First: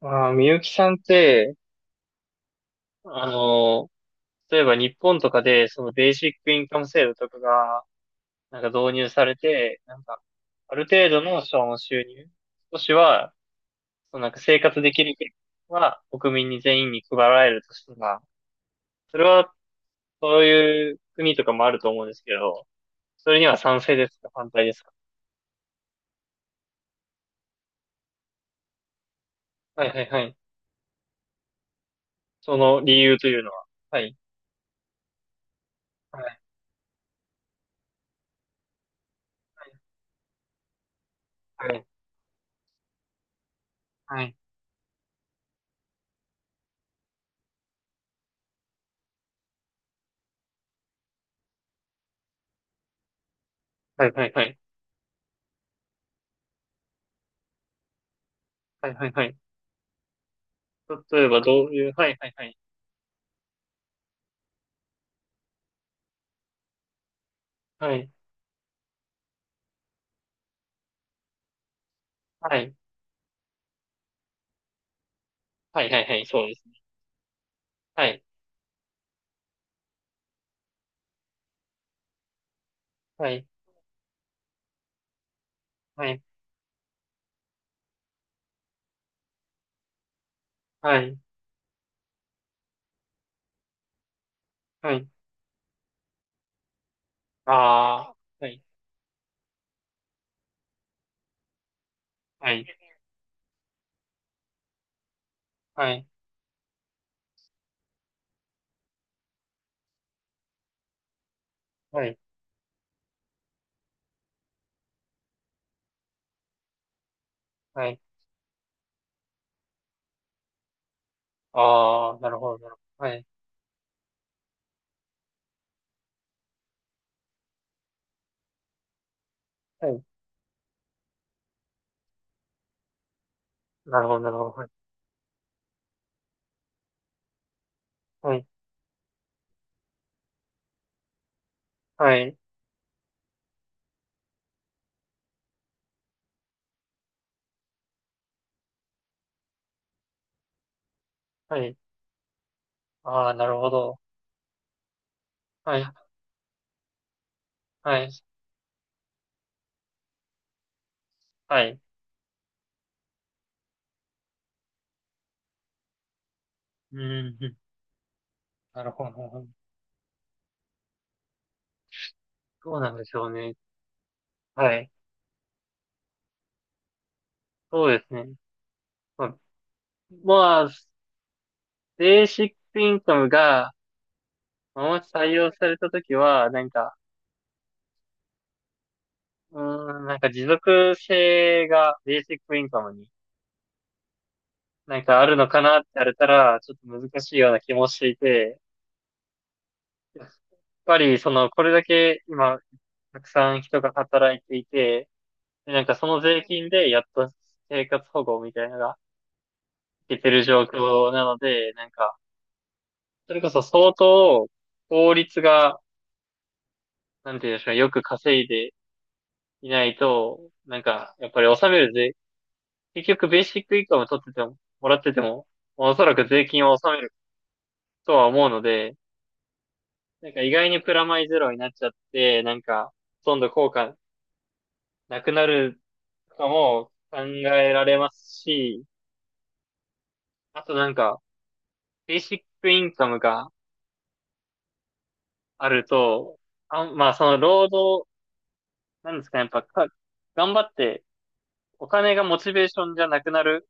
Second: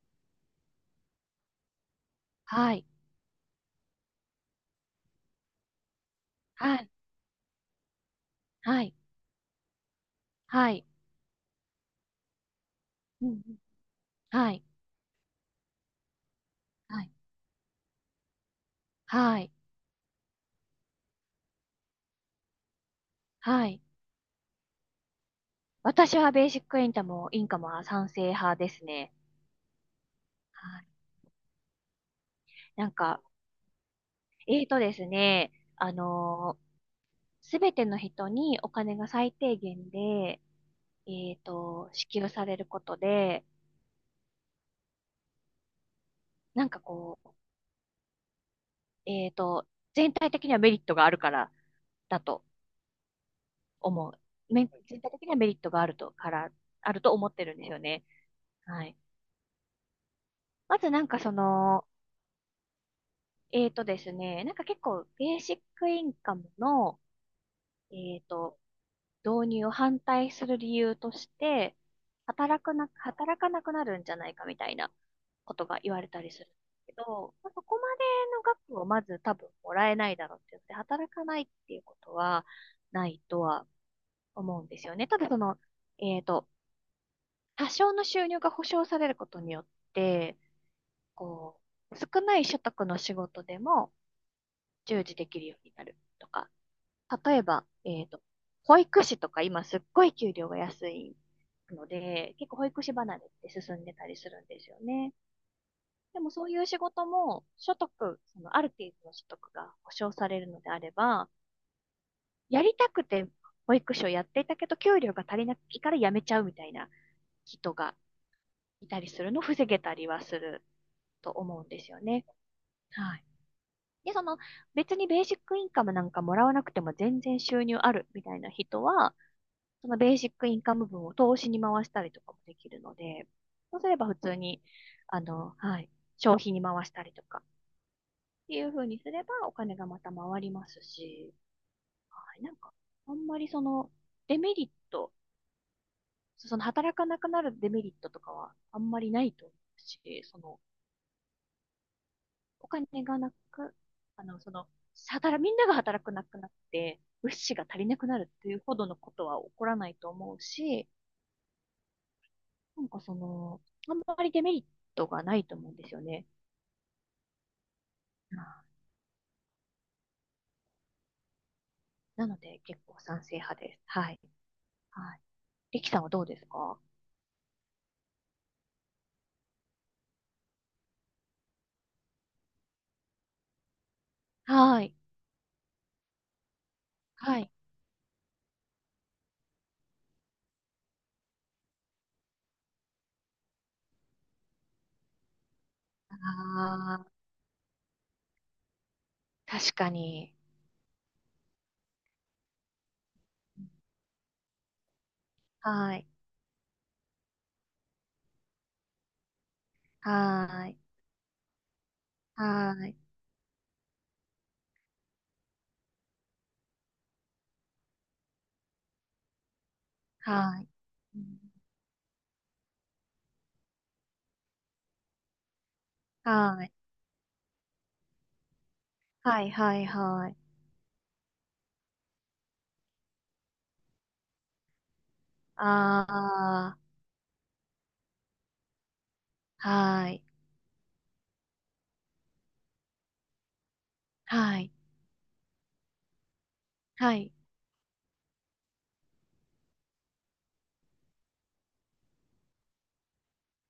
ああ、みゆきさんって、はい。あの、例えば日本とかで、そのベーシックインはカムい。制度とかが、なんかは導い。入されて、なんか、はあい。る程度のその収入、少しうんうは、ん。そのなんかは生い。活できる権利は国民に全員はにい。配られるとしたら、それはい。は、そういう国とかもあると思うんですけど、それにはは賛い。成ですか反対ですか？私はベーシックインカムも、インカムは賛成派ですね。はいはいはい。はい。そのなん理由か、というのは、はい。えーとですね、はい。すべての人にお金が最低限で、はい。支給されることで、はい。なんかこう、えーと、全体的にはメリットがあるからだとは思い。う。はい。はい。全体的にはメリットがあると、から、あると思ってるんですよね。ははい。い。はい。はい。まず例えそばどうの、いう、はいはいはい。えーとですね、結構ベーシックインカムの、はえい。ーと、導入を反対する理由として、はい。働かなくなるんじゃないかみたいなことがはい、言はわい、れはたい、りすそるうんでですね。すけど、まあ、そこまではい、の額をまず多分もらえないだろうって言って、働かないっていうことはないはとい、は思うんですよね。ただその、はえい、ーと、多少の収入が保障されることによって、はい、こう、少ない所得の仕事でもは従い。事できるようになるとか、例えば、ああ、はい、保育士とか今すっごい給料が安いので、結は構保い、育士離れって進んでたりするんですよね。はい、でもそういう仕事も所得、そのある程度の所得が保障されるのであれば、はい、やりたくて保育士をやっていたけど、給料が足りないから辞めちゃうみたいな人はがい。いたりするのを防げたりはすると思うんですよああ、ね。なるほど、なるほど。ははい。い、で、その別にベーシックインカムなんかもらわなくても全然収入あるみたいな人は、そはのい、ベーシックインカム分を投資に回したりとかもできるので、そうすれなばるほ普ど、な通るほに、ど。はい、消費に回したりとかっはい、ていう風にすればお金がまた回りますし、ははい、い、あんまりそのデメリット、その働かなくなるデメリットとかはあんまりないと思うし、そのはい。お金があなあ、なるほく、ど。その、みんながはい、働くなくなって、物資が足りなはくい、なるっていうほどのことは起こらないと思うし、はい。その、あんまりデメリットがないと思うんですよね。うん、うん、なるほど、なるほど。うんなのでそう結なん構でし賛ょう成ね。派です。はい。はい、はい。リキさんはどうですか？そうですね。まあ、まあベーシックインカムが、はい。もし採用されたときは、なんか、はい。うーん、なんか持続性がベーシックインカムになんかあるのかなって言われたら、ちょっとああ、難しいような気もしていて、確かやっに。ぱりその、これだけ今、たくさん人が働いていて、でなんはかそい。の税金でやっと生活保護みたいなのがいけてる状はい。況なので、なんか、はい。それこそ相当法律が、なんていうんですか、よく稼いでいないと、はい。なんか、うやっんぱり納める税、結局ベーシックインカム取ってても、もらってても、おそらく税は金をい。納めるとは思うので、はい。はい。はなんかい。意外にプラマイゼロになっちゃって、なんか、ほとんど効果なくなるかあも考えられますし、あ、はい。あとなんか、ベーシックインカムがはい。あると、あ、まあはそい。の労働、なんですかね、やっぱか、頑張ってお金がモチベーションじゃなくなる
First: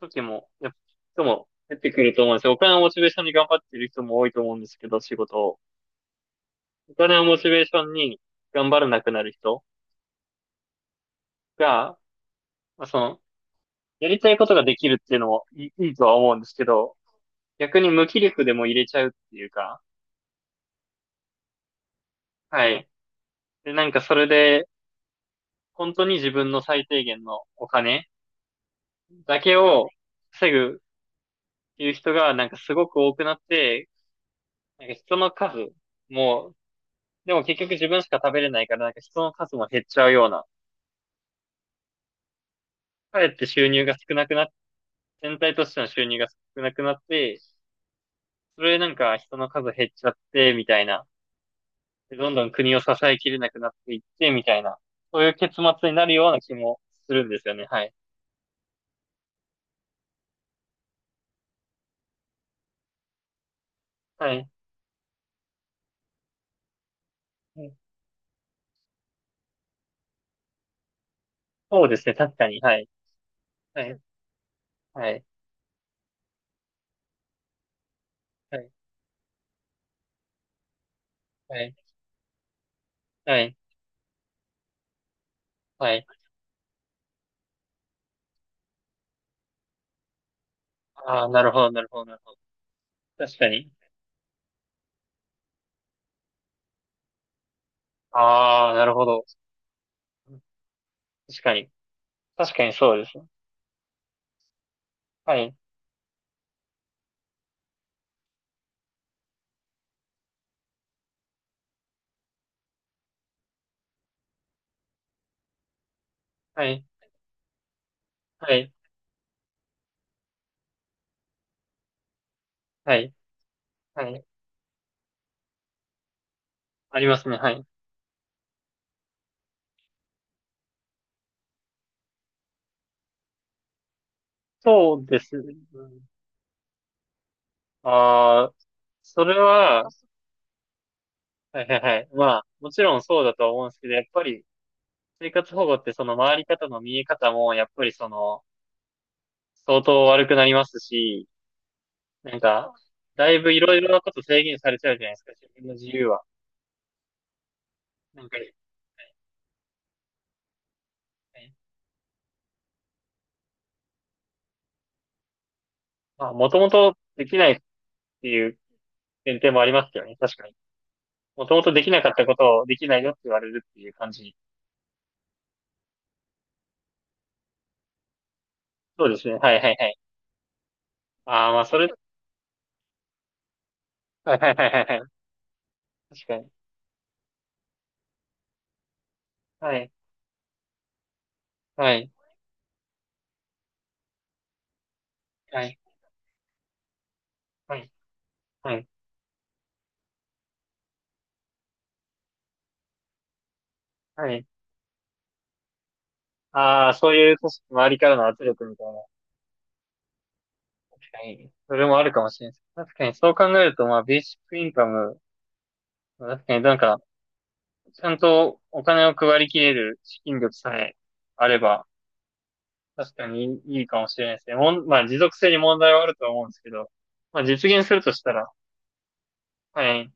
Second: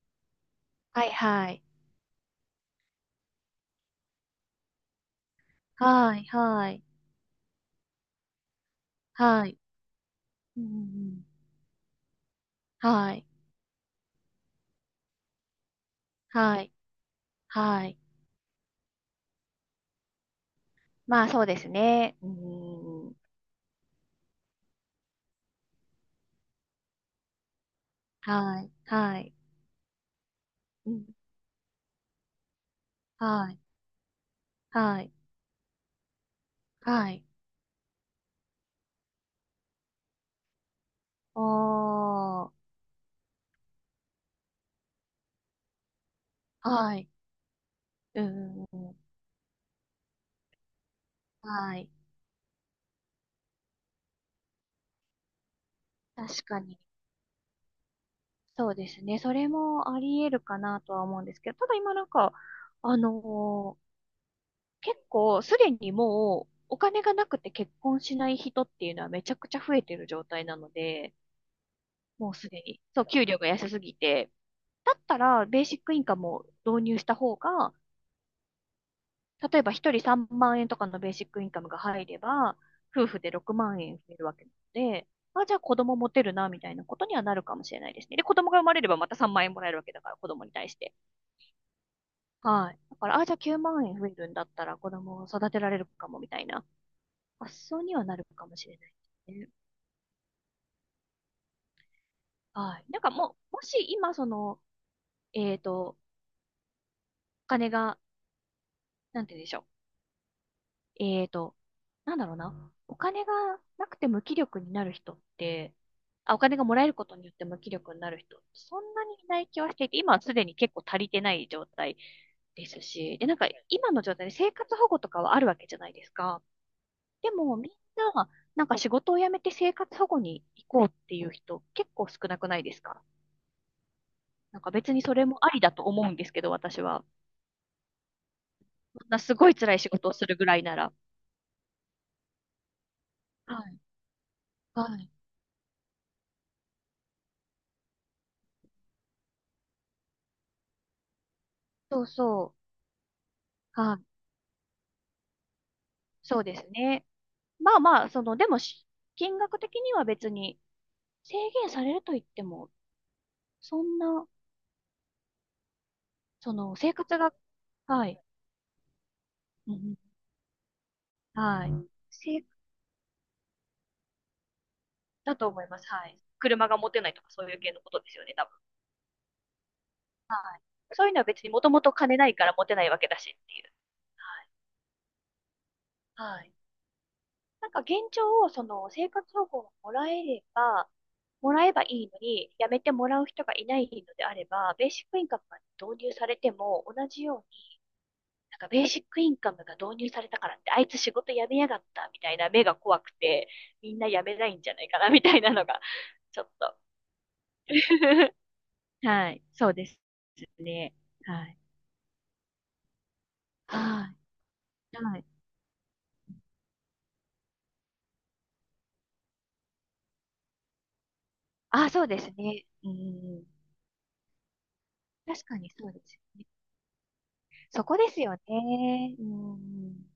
時も、やっぱはい。人もはい。出てくると思うんですよ。お金をモチベーションに頑張ってる人も多いと思うんですけど、仕事を。はい。はい。お金をモチベーションに頑張らなくなるはい。人うんうんが、まあ、うん。そはの、い。やりたいことができるっていうのもいい、いいとは思うんですはけい。ど、逆はにい。無気力でも入れちゃうっていうか、まあそうですね。うはい。ん。で、なんかそれで、本当に自分の最低限のお金はい。はい。だけを防ぐっうん。ていう人がなんかすごく多くなっはい。て、なんかはい。人の数も、はい。でも結局自分しか食べれないからなんか人の数も減っちゃうような、おー。かえって収入が少なくなって全体としての収入が少なくなはっい。て、うそん。れなんか人の数減っちゃって、みたいな。はい。でどんどん国を支えきれなくなっていって、みたいな。そういう結末になるような確気かに。もするんですよね。はい。そうですね。それもあり得るかなとは思うんですけど、ただ今あのーはい。結構すでにもうお金がなくてう結ん、婚しない人っていうのはめちゃくちゃ増えてる状態なので、そうですね。もう確かすに。ではに。い。そう、給料が安すはぎい。て。だっはたい。ら、ベーシックインカムを導入した方が、はい。例えば一人3万円とかのベーシックインはカムい。が入れば、夫婦では6い。万円増えるわけなので、あ、じゃあ子は供い。持てるな、みたいなことにはなるかもしれないですね。で、子供が生まれればまた3万円もらえるわけだから、子供に対して。ああ、なるほど、なるほど、なるほど。はい。だから、あ、じゃ確あか9に。万円増えるんだったら子供を育てられるかも、みたいな発想にはなるかもしああ、れなないるほど。ですね。確かに。確かにはい。そうですね。もう、もし今その、はい。えっと、お金が、なんて言うんでしょう。えーと、なんだろうな。お金がなくて無気力になる人って、あ、お金がはもらい。えることによって無気力になる人ってはい。そんなにいない気はしていて、今はすでに結構足りてない状態ですはい。し、で、今のは状い。態で生活保護とかはあるわけじゃないですか。ありますでね。はもい。みんな、仕事を辞めて生活保護に行こうっていう人結構少なくないですか？別そにうそでれすもあね。りだと思うんですけど、私は。ああ、そんなそすれごい辛いは、仕事をするぐらいなら。はいはいはい。まあ、もちろんそうだとは思うはんでい。すけど、やっぱりはい。生活保護ってその回り方の見え方も、やっぱりその、相当悪くなりますし、そうなんそか、だいぶいろう。いろはない。こと制限されちゃうじゃないですか、自分の自由は。そうですね。まあまあ、そなんの、か、はでいもし、金額的には別に制はい、限されると言っても、そんな、まあ、もそともの、生と活でが、きないっはい。ていう前提もあうりんうますけどんね、確かに。もともはとでい。きなかったこせ、とをできないよって言われるっていう感じ。だと思います。はい。車が持てないとかそういう系のことですよね、多分。そうですね、はいはいはい。はい。そういうのは別あにあ、まもあとそもれ、と金ないから持てないわけだしっていう。はいはいはいはいはい。確はかい。はに。い。現状を、その、生活保護をはい、もらえれば、もらえばいはい、いのに、やめてもらう人がいないのであれば、ベーシックインカムがはい、導入されても、同じようはい、はベーい、シックインカムが導入されたからって、あいつ仕事辞めやがったみたいな目が怖くて、みんな辞はめい。ないんじゃないかなみたいなのが、ちょっと。ああ、そういう組織周りからの 圧力みたいな。はい。そうですね。確かはに。い。それもあるかもしれないです。確かにそう考えると、まあ、はベーシックインカい。はム、い。確かになんか、ちゃんとお金を配りきれる資金力さえあれば、あ、そうですね。う確かん。にいいかもしれないですね。もん、まあ、持続確性かにに問そう題ではあるすとは思うね。んですけど、まあ、実そ現すこるでとすしたよら、ね。うはん。い。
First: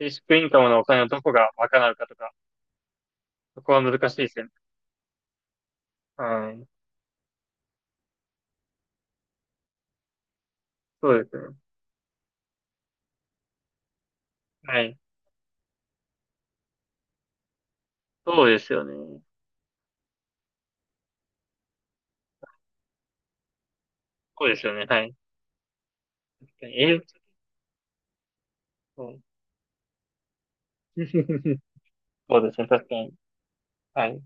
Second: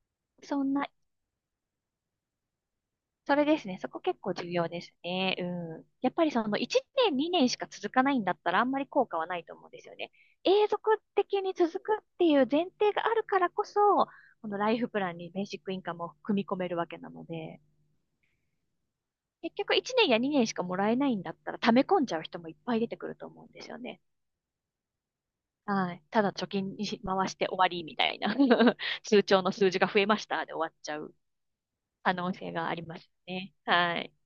ベーシックインカそムんのおな金をどこが賄うかとか、それでそすこね。はそこ難しい結で構すよ重ね。要ですね。うん。やっぱりそはのい。1年、2年しか続かないんだったらあんまり効果はないと思うんですよね。永続そうです的にね。続くっていう前提があるからこそ、このライはフい。プランにベーシックインカムを組み込めるわけなので、そうですよね。結局1年や2年しかもらえないんだったら溜め込んじゃう人もいっぱい出てくると思うんですよね。そうですよね。はい。はい。ただ貯確か金に、にし回して終わりみたいな そう 通帳の数字が増えましたで終わっちゃう 可能そう性ですね。があり確かますに。ね。ははい。い。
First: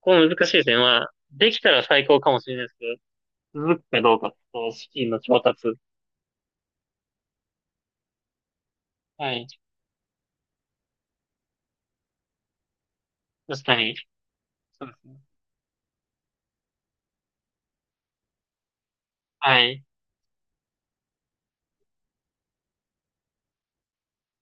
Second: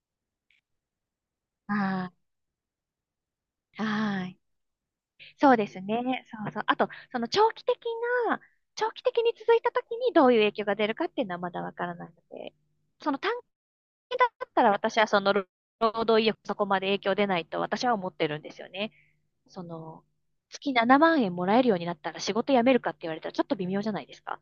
この難しい点は、できたら最は高かもしれないですけど、続い。くかどうはかい。と、資金の調そうで達。すね。そうそう。あと、そのな、長期的はにい。続いたときにどういう影響が出るかっていうのはまだわからないので、その短確かに。期だったらそうで私はすね。その労働意欲そこまで影響出ないと私は思ってるんですよね。はそい。の、月7万円もらえるようになったら仕事辞めるかって言われたらちょっと微妙じゃないですか。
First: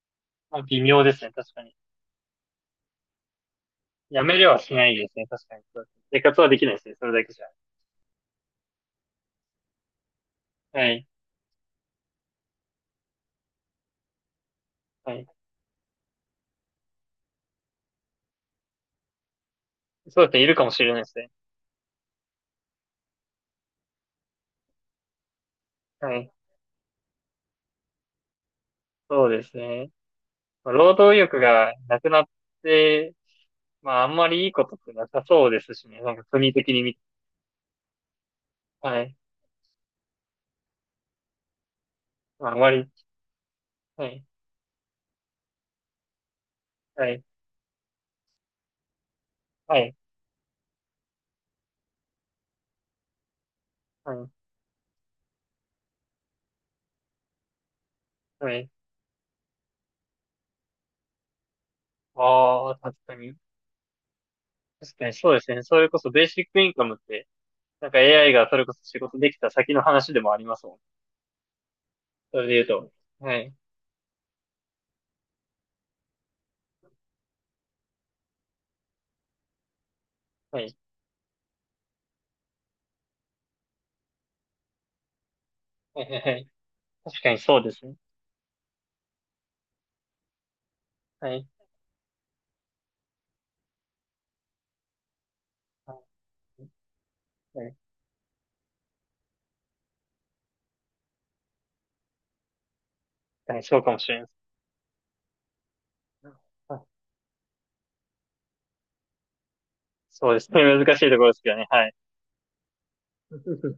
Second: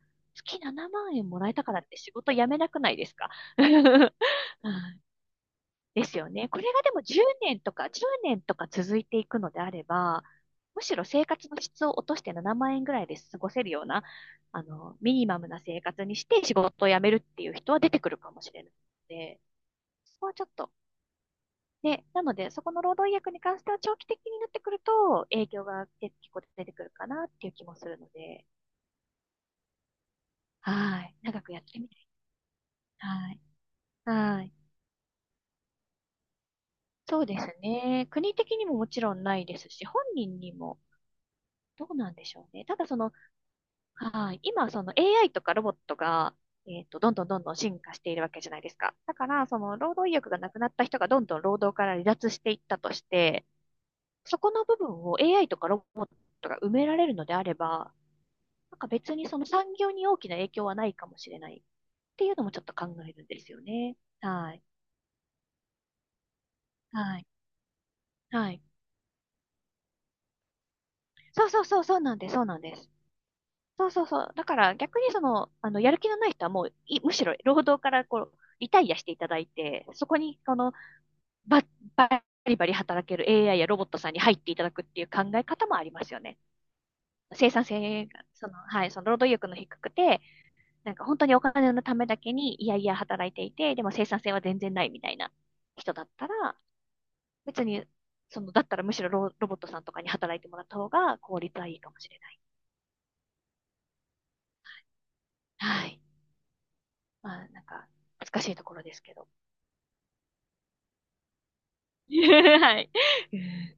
ま月あ、微7妙で万す円ね。もら確えかたに。からって仕事辞めなくないですか？ やめれはうしないんですね。確かに。そうですね、です生よ活ね。はでこきれないでがすでね。もそれだ10けじゃ。年とか、10年とか続いていくのであれば、むはしろい。生活の質を落として7万円ぐらいで過ごせるような、はミニい。マムな生活にして仕事を辞めるっていう人は出てくるかもしれないので、そそうこですはちね。ょいっるかと。もしれないですね。で、なので、そこの労働意約に関しては長期的になってくると、影響がは結い。構出てくるかなっていう気もするので、そうですね。まあ労は働い。意欲長くやっがてみたない。くなって、はい。まあ、あんまはりいいい。ことってなさそうですしね。なんか国的に見て、そうですね。国的にももちはろい。んないですし、本人にもどうなんでしょまあ、あうんね。まただり、その、はい。はい。今、その AI とかロボットが、はどんい。どんどんどん進化しているわけじゃないですか。だから、そはの労い。働意欲がなくなった人がどんどん労働から離脱していったとして、はい。そこの部分を AI とかロボットが埋められるのであれば、はい。別にその産業に大きな影響はないかもしれないっていうのもちょっあとあ、考確えかるんに。ですよね。はい。確かにそうですね。それこそベーシックインカムっはて、い。なんか AI がはそい。れこそ仕事できた先の話でもありますもん。そうそうそう、そうなんです、そそうれでなん言うです。と。はい。そうそうそう。だから逆にその、やる気のない人はもうい、むしろ労働からこう、リタイアしていただいて、そこに、こはのい。バリバリ働ける AI やロボットさんに入っていただくっていう考え方もありはまい。すはよいはね。い、確かに生そう産ですね。性が、その、はい、その労働意欲の低くて、本当はにおい。金のためだけにいやいや働いていて、でも生産性は全然ないみたいなは人だったら、い。別はい、に、その、だったらむしろロボットさんとかに働いてもらった方が効率はいいかもしれない。確かにそうかもしれないではい。す。はい、まあ、難しいところですけど。そうですね。難しいところですけどね。はい。はい。